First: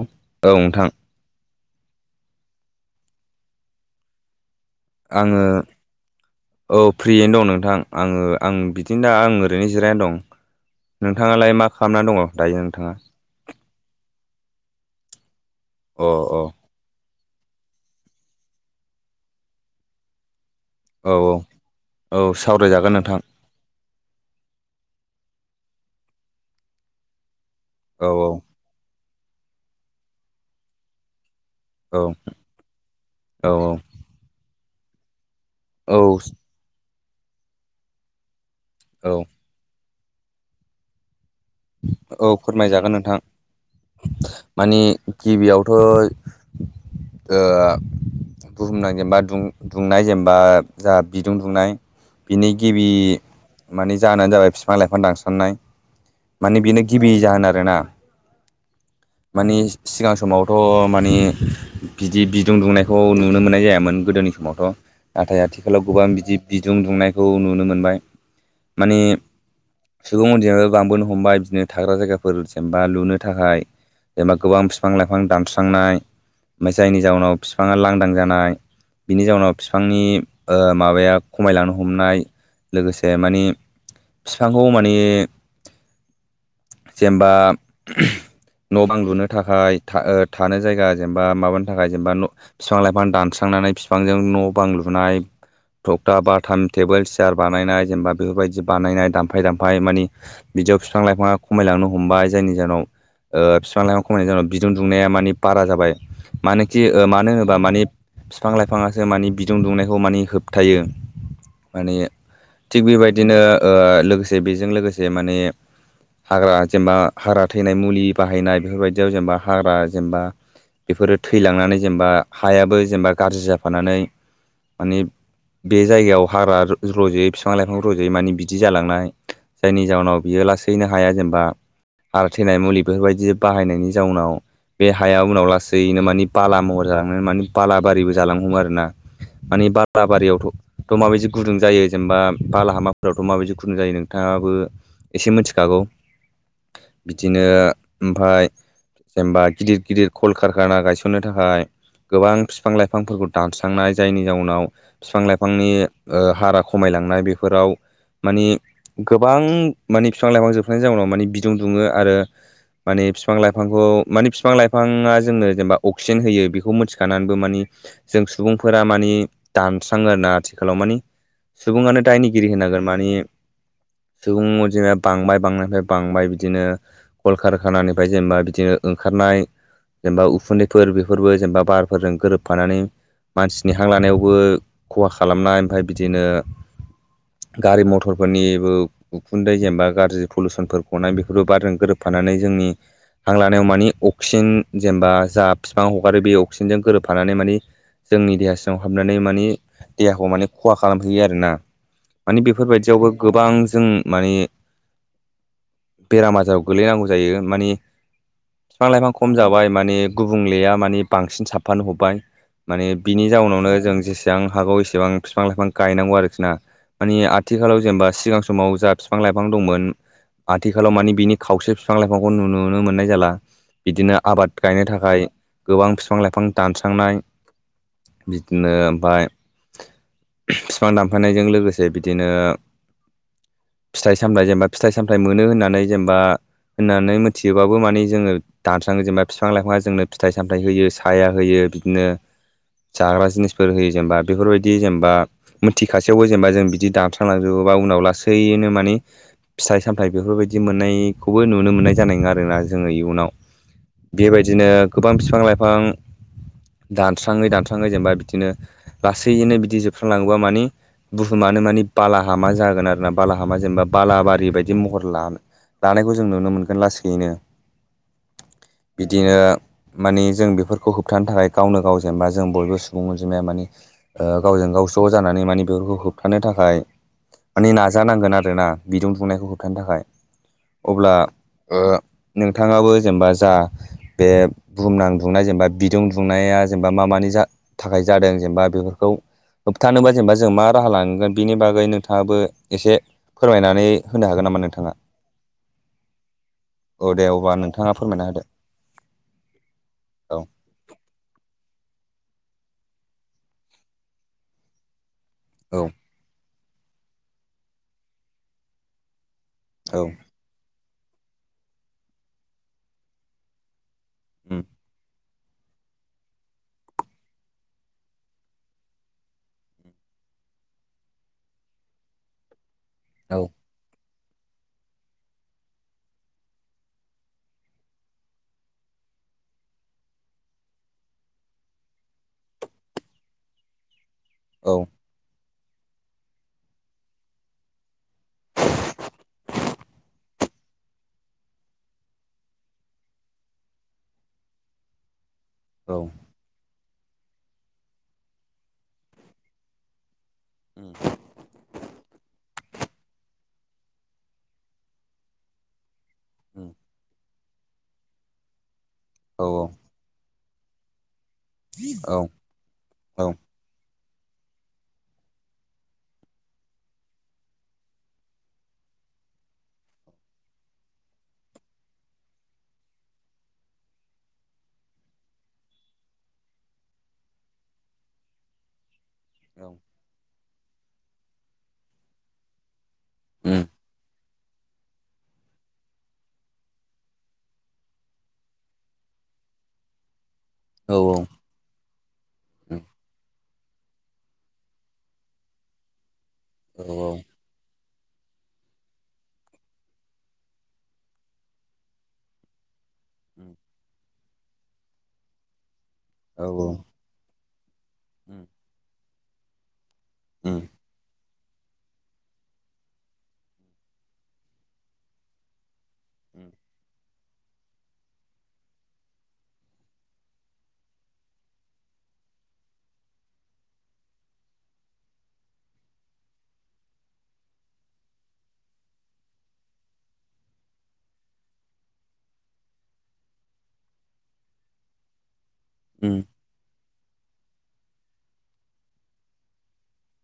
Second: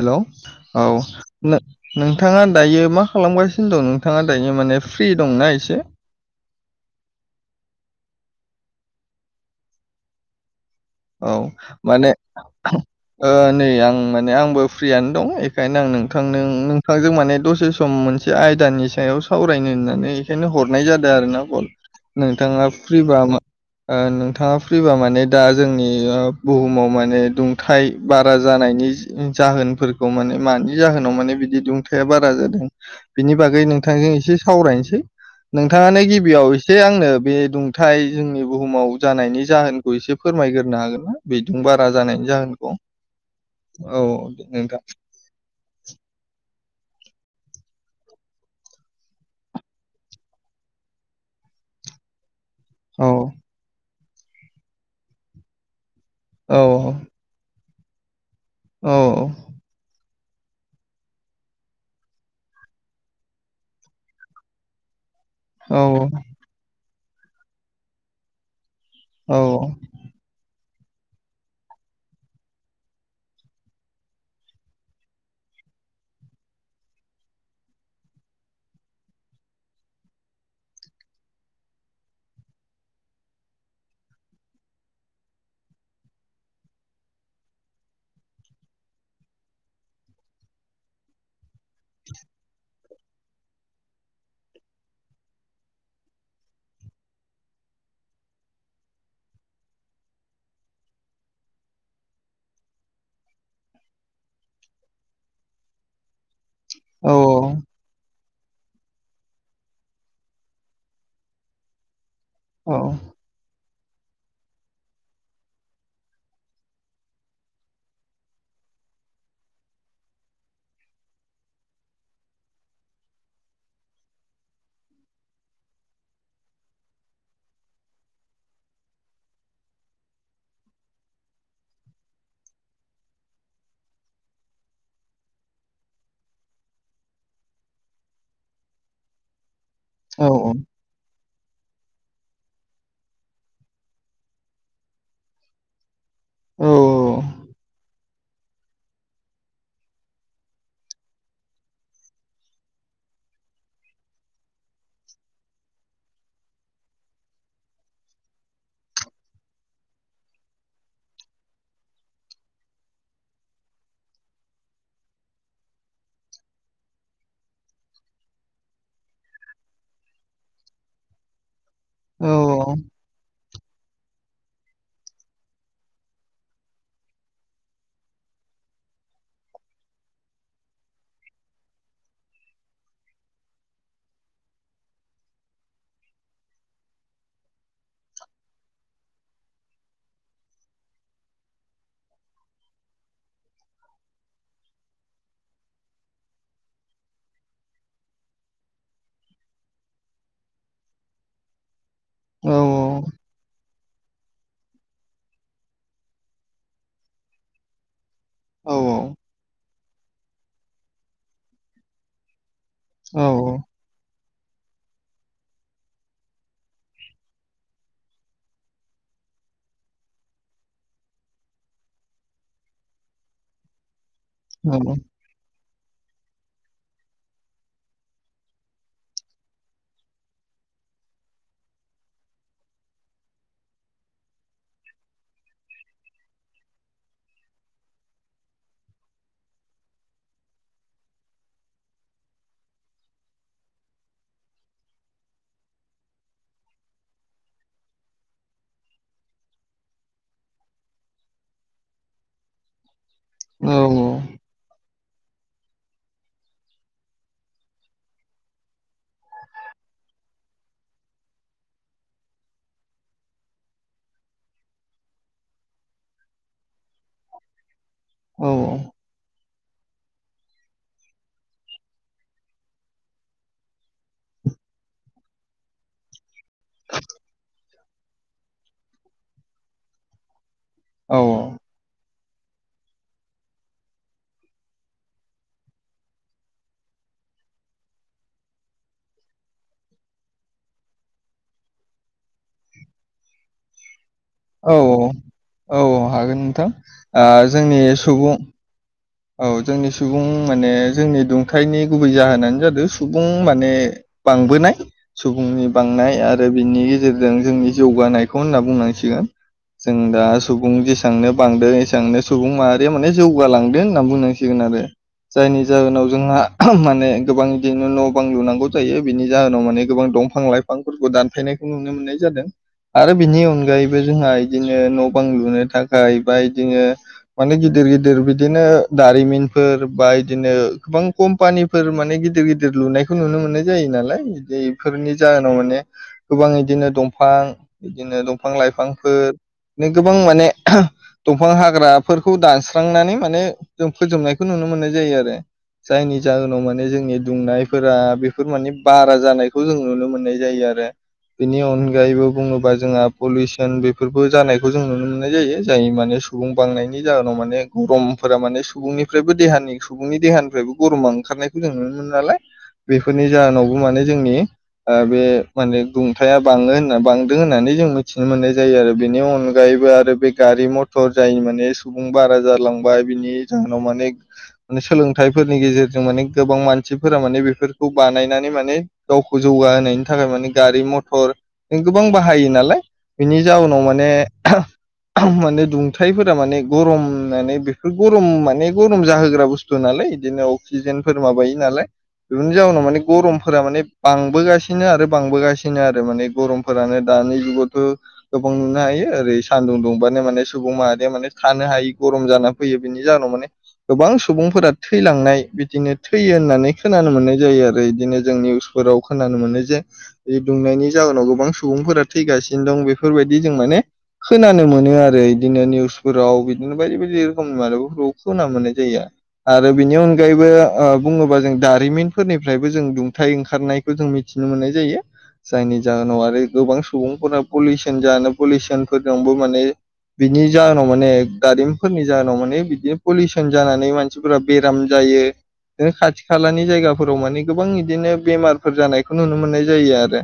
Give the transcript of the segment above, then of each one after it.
हेल' औ नोंथां औ नोंथाङा दायो मा खालामगासिनो दं नोंथाङा दायो माने? फ्रि आङो दंना एसे औ फ्रियैनो दं नोंथां आङो आं बिदिनो दा आं ओरैनो जिरायनानै दं। औ नोंथाङालाय मा खालामनानै माने दङ दायो नोंथाङा नै आं माने आंबो फ्रियानो दं बेखायनो आं अ नोंथां अ नोंथांजों माने दसे सम मोनसे आयदानि सायाव सावरायनो होननानै बेखायनो हनाय जादों औ आरोना नोंथा फब औ सावरायजागोन नोंथां नोंथाङा फ्रिबा माने दा जोंनि बुहुमाव माने दुंथाय औ औ बारा जानायनि जाहोनफोरखौ माने मानि जाहोनाव माने बिदि औ दुंथाया बारा जादों बिनि बागै नोंथांजों एसे सावरायनोसै औ नोंथाङानो गिबियाव एसे आंनो बे दुंथाय जोंनि बुहुमाव औ जानायनि जाहोन एसे फोरमायग्रोनो हागोन ना बेजों बारा जानायनि जाहोनखौ? औ माने नोंथां गिबियावथ' बुहुमनां जेनेबा दुंनाय जेनेबा जाहा बिदुं दुंनाय बिनि गिबि औ माने जाहोनानो जाबाय बिफां लाइफां दानसननाय औ माने बेनो गिबि जाहोन आरो ना औ माने सिगां समावथ' माने बिदि बिदुं दुंनायखौ नुनो मोननाय जायामोन गोदोनि समावथ' नाथाय औ आथिखालाव गोबां बिदि बिदुं दुंनायखौ नुनो मोनबाय। माने औ सुबुं अनजोंबो लांबोनो हमबाय बिदिनो थाग्रा जायगाफोर जेनबा लुनो थाखाय जेनेबा गोबां बिफां लाइफां दानस्रांनाय ओमफ्राय जायनि जाउनाव बिफाङा लांदां जानाय बिनि जाउनाव बिफांनि माबाया खमायलांनो हमनाय लोगोसे माने बिफांखौ माने जेनबा न' बां लुनो थाखाय था थानो जायगा जेनेबा माबानो थाखाय जेनबा बिफां लाइफां दानस्रांनानै फिफांजों न' बां लुनाय थखथा बाथाम टेबोल सियार बानायनाय जेनेबा बेफोरबायदि बानायनाय दामफाय दामफाय मानि बिदियाव बिफां लाइफाङा खमायलांनो हमबाय जायनि जाहोनाव ओ बिफां लाइफां खमायनाय जेनेबा बिदुं दुंनाया मानि बारा जाबाय मानोखि ओ औ मानो होनोब्ला माने बिफां लाइफाङासो माने बिदुं दुंनायखौ माने होबथायो माने औ थिग बेबायदिनो ओ लोगोसे बेजों लोगोसे माने हाग्रा जेनेबा हाग्रा थैनाय मुलि बाहायनाय बेफोरबायदियाव जेनेबा हाग्रा जेनेबा बेफोरो थैलांनानै जेनेबा हायाबो जेनेबा गाज्रि जाफानानै माने बे जायगायाव हाग्रा रज'यै फिफां लाइफां रज'यै मानि बिदि जालांनाय जायनि जाहोनाव बियो लासैनो हाया जेनबा हा थैनाय मुलि बेफोरबायदि बाहायनायनि जाउनाव बे हाया उनाव लासैनो माने बाला महर जालांनो माने बालाबारिबो जालांनो हमो आरोना। माने बार औ बारियावथ' औ औ थ माबिजिब गुदुं जायो जेनबा बालाहामाफोरावथ' माबायदि गुदुं जायो नोंथाङाबो एसे मिथिखागौ। बिदिनो ओमफाय जेनबा गिदिर गिदिर कल कारखाना गायसननो थाखाय गोबां फिफां लाइफांफोरखौ दानस्रांनाय जायनि जाउनाव फिफां लाइफांनि ओ हारा खमाय लांनाय बेफोराव माने गोबां माने बिफां लाइफां जोबस्रांनायनि जाउनाव माने बिदुं दुङो आरो माने फिफां लाइफांखौ माने फिफां लाइफाङा जोंनो जेनबा अक्सिजेन होयो बेखौ मोन्थिखानानैबो माने जों सुबुंफोरा माने दानस्राङो आरोना आथिखालाव माने सुबुङानो दायनिगिरि औ होनांगोन माने सुबुं‌ अनजिमाया बांबाय बांनायनिफाय बांबाय बिदिनो कल खार खानानिफाय जेनेबा बिदिनो ओंखारनाय जेनेबा उखुन्दैफोर बेफोरबो जेनेबा बारफोरजों गोरोबफानानै मानसिनि हां लानायावबो खहा खालामनाय ओमफाय बिदिनो गारि मथरफोरनिबो उखुन्दै जेनेबा गाज्रि पलुसनफोर गनाय बेफोरबो बारजों गोरोब फानानै जोंनि हां लानायाव माने अक्सिजेन जेनेबा जा बिफां हगारो बे अक्सिजेनजों गोरोबफानानै माने जोंनि देहा सिङाव हाबनानै माने देहाखौ माने खहा खालामफैयो आरोना। माने बेफोरबायदियावबो गोबां जों माने बेराम आजाराव गोलैनांगौ जायो माने फिफां लाइफां खम जाबाय माने गुबुंलेया माने बांसिन साबफानो हमबाय माने बिनि जाउनावनो जों जेसे सेबां हागौ एसेबां फिफां लाइफां गायनांगौ आरोखि ना। माने आथिखालाव जेनेबा सिगां समाव जा फिफां लाइफां दंमोन आथिखालाव माने बिनि खावसे फिफां लाइफांखौ नुनो नुनो मोननाय जाला बिदिनो आबाद गायनो थाखाय गोबां फिफ फिफां लाइफां दानस्रांनाय बिदिनो ओमफाय फिफां दानफायनायजों लोगोसे बिदिनो फिथाइ सामथाय जेनेबा फिथाइ सामथाय मोनो होननानै जेनेबा होननानै मोथियोबाबो मानि जोङो दानस्राङो जेनेबा फिफां लाइफाङा जोंनो फिथाइ सामथाय होयो साया हो होयो बिदिनो जाग्रा जिनिसफोर होयो जेनबा बेफोरबायदि जेनबा मोथिखासेयावबो जेनबा जों बिदि दानस्रांलाजोबो। एबा उनाव लासैनो माने फिथाइ सामथाय बेफोरबायदि मोननाय खौबो नुनो मोननाय जानाय नोङा आरोना जोङो इयुनाव बेबायदिनो गोबां फिफां लाइफां दानस्राङै दानस्राङै जेनबा बिदिनो लासैनो बिदि जोबस्रांलाङोबा माने बुहुमानो माने बालाहामा जागोन आरो ना बालाहामा जेनेबा बालाबारि बायदि महर लानो लानायखौ जों नुनो मोनगोन लासैनो बिदिनो माने जों बेफोरखौ होबथानो थाखाय गावनो गाव‌ जेनबा जों बयबो सुबुं अनजिमाया माने ओ गावजों गाव गाव ज जानानै माने बेफोरखौ होबथानो थाखाय माने नाजानांगोन आरोना बिदुं दुंनायखौ होबथानो थाखाय। अब्ला औ ओ नोंथाङाबो जेनेबा जा बे बुहुमनां दुंनाय जेनेबा बिदुं दुंनाया जेनेबा मा मानि जा थाखाय जादों जेनेबा बेफोरखौ होबथानोबा जेनेबा जों मा राहा लानांगोन बिनि बागै नोंथाङाबो एसे फोरमायनानै होनो हागोन नामा औ नोंथाङा औ औ हागोन नोंथां औ ओ दे अब्ला जोंनि नोंथाङा फोरमायना सुबुं होदो औ जोंनि सुबुं माने जोंनि दुंथायनि गुबै जाहोनानो जादों सुबुं माने बांबोनाय सुबुंनि औ बांनाय आरो बिनि गेजेरजों जोंनि जौगानायखौ होनना बुंनांसिगोन जों औ दा सुबुं जे एसांनो बांदों एसबांनो सुबुं माहारिया माने जौगालांदों होनना बुंनांसिगोन उम आरो जायनि जाहोनाव जोंहा [unintelligible] माने गोबां बिदिनो न' बां लुनांगौ जायो बिनि जाहोनाव माने गोबां दंफां लाइफांफोरखौ दानफायनायखौ नुनो मोननाय जादों आरो औ बिनि अनगायैबो जोंहा इदिनो न' बां लुनो थाखाय बा बिदिनो माने गिदिर गिदिर बिदिनो दारिमिनफोर बा बिदिनो गोबां कम्पानिफोर माने गिदिर गिदिर लुनायखौ नुनो मोननाय जायो नालाय औ बेफोरनि जाहो न माने गोबां इदिनो दंफां बिदिनो दंफां लाइफांफोर गोबां माने [unintelligible] दंफां हाग्राफोरखौ दानस्रांनानै माने जों फोजोबनायखौ नुनो मोननाय जायो आरो औ जायनि जाहोनाव माने जों नि दुंनायफोरा बेफोर माने बारा जानायखौ जों नुनो मोननाय जायो आरो उम बिनि अनगायैबो बुङोबा जोंहा पलिउसन बेफोरबो जानायखौ जों नुनो मोननाय जायो जाय माने सुबुं उम बांनायनि जाहोन नाव माने गरमफोरा माने सुबुंनिफ्रायबो औ देहानि सुबुंनि देहानिफ्रायबो गरमा ओंखारनायखौ जों नुनो मोनो औ नालाय औ बेफोरनि जाहोनावबो माने जोंनि आ बे माने गुंथाया बाङो होनना बांदों होननानै जों मिथिनो मोननाय जायो आरो बेनि अनगायै बो आरो बे गारि मथर जाय माने सुबुं बारा जालांबाय बिनि जाहोनाव मानेे सोलोंथाइफोरनि गेजेरजों माने गोबां मानसिफोरा माने बेफोरखौ बानायनानै माने गावखौ जौगाहायनि थाखाय माने गारि मथर गोबां बाहायो नालाय बिनि उम जाउोनाव माने [unintelligible] माने दुंथाइफोरा माने गरमनानै बे ग गरम माने गरम जाहोग्रा बुस्थु नालाय बिदिनो औ अक्सिजेनफोर औ उम माबायो नालाय बेफोरनि जउनाव माने गरम फोर माने बांबोगासिनो आरो बांबोगासिनो आरो माने औ गरमफोरानो दानि जुगावथ' गोबां नुनो हायो ओरै सानदुं दुंबानो माने सुबुं माहारिया माने थानो हायि गरम जाना फैयो बिनि जाहोनाव माने उम गोबां सुबुंफोरा थैलांनाय बिदिनो थैयो औ होननानै खोनानो मोननाय जायो आरो आरो बिदिनो जों उम निउसफोराव खोनानो मोनो जे बे उम दुंनायनि जाहोनाव गोबां सुबुंफोरा थैगासिनो दं बेफोरबायदि जों माने खोनानो मोनो आरो इदिनो निउस फोराव उम बिदिनो बायदि बायदि [unintelligible] मोननाय जाया आरो बिनि अनगायैबो बुङोबा जों दारिमिनफोरनि फ्रायबो जों दुंथाइ ओंखारनायखौ जों मिथिनो मोननाय जायो। जायनि जाहोनाव आरो गोबां सुबुंफोरा पलिउसन जानो पलिउसनफोरनावबो माने बिनि जाहोनाव माने दारिमनफोरनि जाहोनाव माने बिनो पलिउसन जानानै मानसिफोरा बेराम जायो खाथि उम खालानि जायगा फोराव मानि गोबां बिदिनो बेमारफोर जानायखौ नुनो मोननाय जायो आरो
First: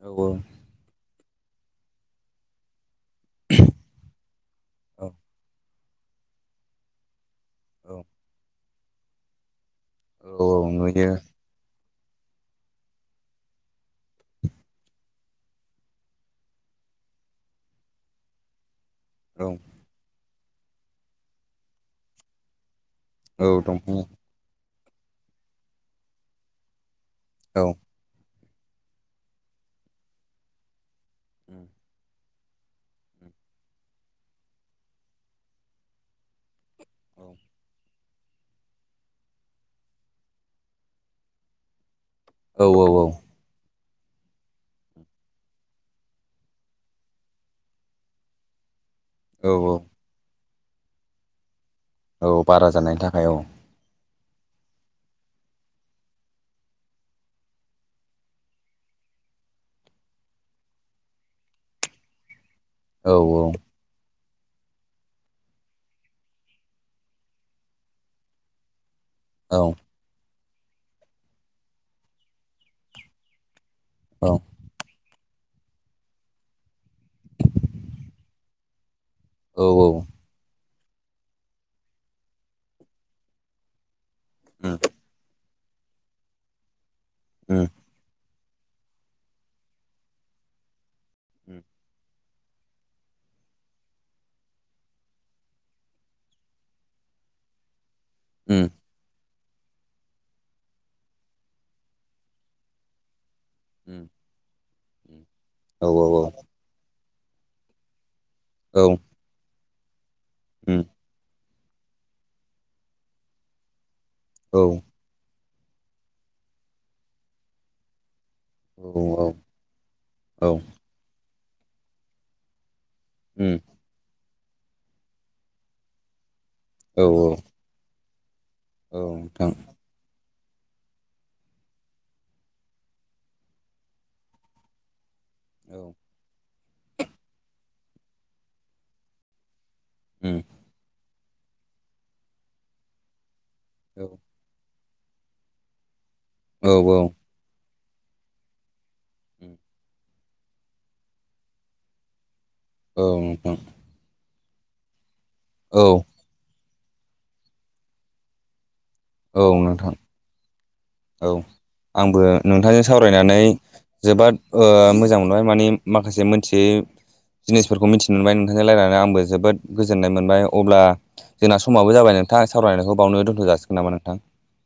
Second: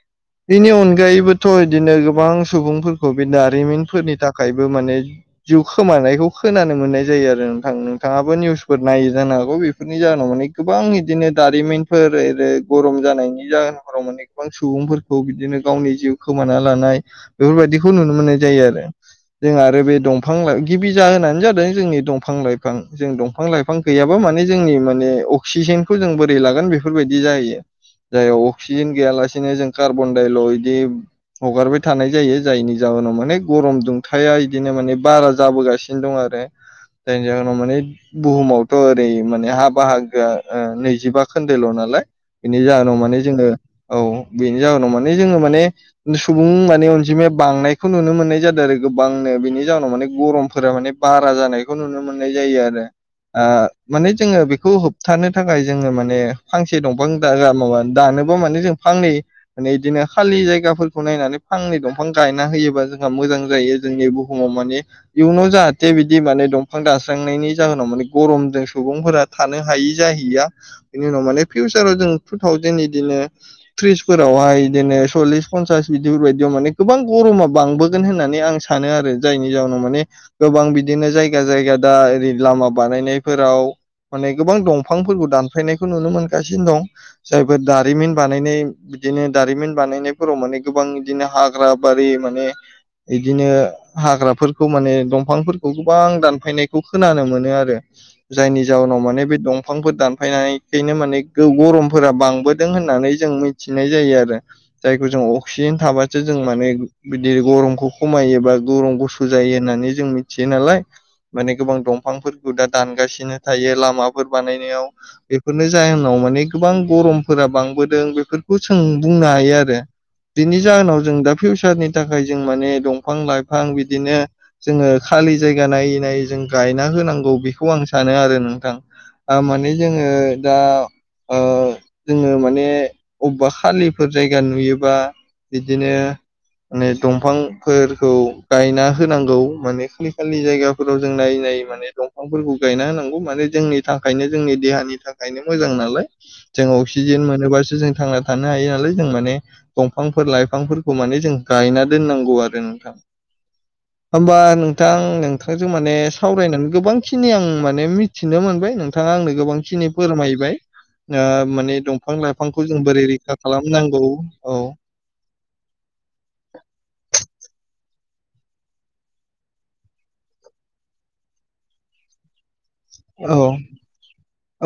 औ बेनि अनगायैबोथ' इदिनो गोबां सुबुंफोरखौ बे दारिमिनफोरनि थाख खायबो माने औ जिउ खोमानायखौ खोनानो मोननाय जायो आरो नोंथां औ नोंथाङाबो निउसफोर नायो जानो हागौ बे बेफोरनि औ जाहोनाव माने औ गोबां नुयो इदिनो दारिमिनफोर एरै गरम जानायनि जाहोनफोराव माने गोबां सुबुंफोरखौ बिदिनो गावनि जिउ खोमाना लानाय बेफोरबायदि बिदिखौ नुनो मोननाय जायो आरो औ जों आरो बे दंफां लाइ गिबि जाहोनानो जादों जोंनि दंफां लाइफां जों दंफां लाइफां गैयाबा माने जोंनि माने अक्सिजेनखौ जों बोरै लागोन बे बेफोरबायदि जायो औ जाय अक्सिजेन गैयालासेनो जों कार्बन दायल' बिदि हगारबाय थानाय जायो जायनि जाहोनाव माने गरम दुंथाया बिदिनो माने बारा जाबोगासिनो द आरो जायनि जाहोनाव माने बुहुमावथ' ओरै माने हा बाहागोया नैजिबा खोन्दोल' नालाय बेनि औ औ जाहोनाव माने जोङो औ बेनि जाहोनाव माने जोङो माने सुबुं माने अनजिमाया बांनायखौ नुनो मोननाय जादों आरो। गोबांनो औ बिनि औ जाउनाव माने गरमफोरा माने बारा जानाय बे नुनो औ मोननाय जायो बारा आरो जानायनि थाखाय औ आ- माने जोङो बेखौ होबथानो थाखाय जोङो माने फांसे दंफां मावा दानोबा माने जों फांनै बिदिनो खालि जायगाफोरखौ नायनानै फांनै दंफां गायना होयो। जोंहा औ मोजां जायो जोंनि बुहुमाव माने इयुनाव जाहाथे बिदि माने दंफां दानास्रांनायनि जाहोनाव माने गरमजों सुबुंफोरा औ थानो हायि जाहैया बेनि उनाव माने फिउचाराव जों टु थावजेेन बिदिनो औ फ्रिजफोरावहाय बिदिनो सल्लिस पन्सास बिदिफोरबायदियाव माने गोबां गरमा बांबोगोन होननानै आं सानो आरो जायनि औ जाउनाव औ माने गोबां बिदिनो जायगा जायगा दा ओरै लामा बानायनायफोराव माने गोबां उम दंफांफोरखौ दानफायनायखौ नुनो मोनगासिनो दं जायफोर दारिमिन बानायनाय बिदिनो दारिमिन बानायनायफोराव माने गोबां बिदिनो हाग्रा उम बारि माने बिदिनो हाग्राफोरखौ माने दंफांफोरखौ गोबां दानफायनायखौ खोनानो मोनो आरो उम जायनि जाउनाव माने बे दंफां दंफांफोर दानफायनायखायनो माने गरमफोरा बांबोदों होननानै जों मिथि थिनाय उम जायो आरो जायखौ जों अक्सिजेन औ थाबासो जों माने बिदि गरमखौ खमायोबा औ गौरम गुसु जायो होननानै जों मिथियो उम नालाय माने गोबां दंफांफोरखौ दा दानगासिनो थायो लामाफोर औ बानायनायाव बेफोरनि जाहोनाव माने गोबां गरमफोरा बांबोदों बेफोर जों बुंनो हायो आरो औ बिनि जाहोनाव जों दा फिउचारनि थाखाय जों माने दंफां दंफां उम लाइफां बिदिनो जोङो खालि जायगा नायै नायै जों गायना औ होनांगौ बेखौ आं सानो आरो नोंथां औ नोंथां माने जोङो दा ओ जोङो माने अबेबा खालिफोर जायगा नुयोबा औ बिदिनो माने दंफांफोरखौ गायना होनांगौ माने खालि खालि उम जायगाफोराव जों नायै नायै माने दंफांफोरखौ गायना होनांगौ माने जोंनि औ थाखायनो जोंनि देहानि थाखायनो मोजां नालाय जों औ अक्सिजेन मोनोबासो जों थांना थानो हायो नालाय जों माने दंफांफोर लाइफांफोरखौ माने जों गायना दोननांगौ आरो नोंथां औ होमबा नोंथां नोंथांजों माने सावरायनानै गोबां खिनि आं माने मिथिनो मोनबाय नों थाङा आंनो औ नोंथां गोबांखिनि फोरमायबाय ओ औ माने दंफां आंबो लाइफांखौ जों नोंथांजों बोरै रैखा सावरायनानै खालामनांगौ जोबोद औ ओ मोजां मोनबाय मानिे माखासे मोनथियै जिनिस फोरखौ मिथिनो मोनबाय नोंथांजों रायनानै आंबो जोबोद गोजोन्नाय मोनबाय अब्ला जोंना समाबो जाबाय नोंथां। सावरायनायखौ बावनो दोनथ' औ जाासिगोन नामा नोंथां।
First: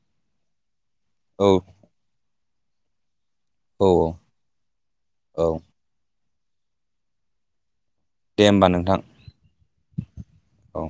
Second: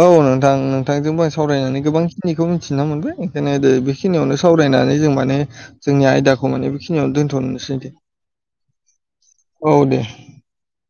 औ नोंथां नोंथांजोंबो आं औ सावरायनानै गोबांखिनिखौ मिथिना मोनबाय ओंखायनो गोदो औ औ बेखिनियावनो सावरायनानै जों माने औ जोंनि आयदाखौ माने बेखिनियावनो दोन्थ'नोसैदि दे होमबा नोंथां औ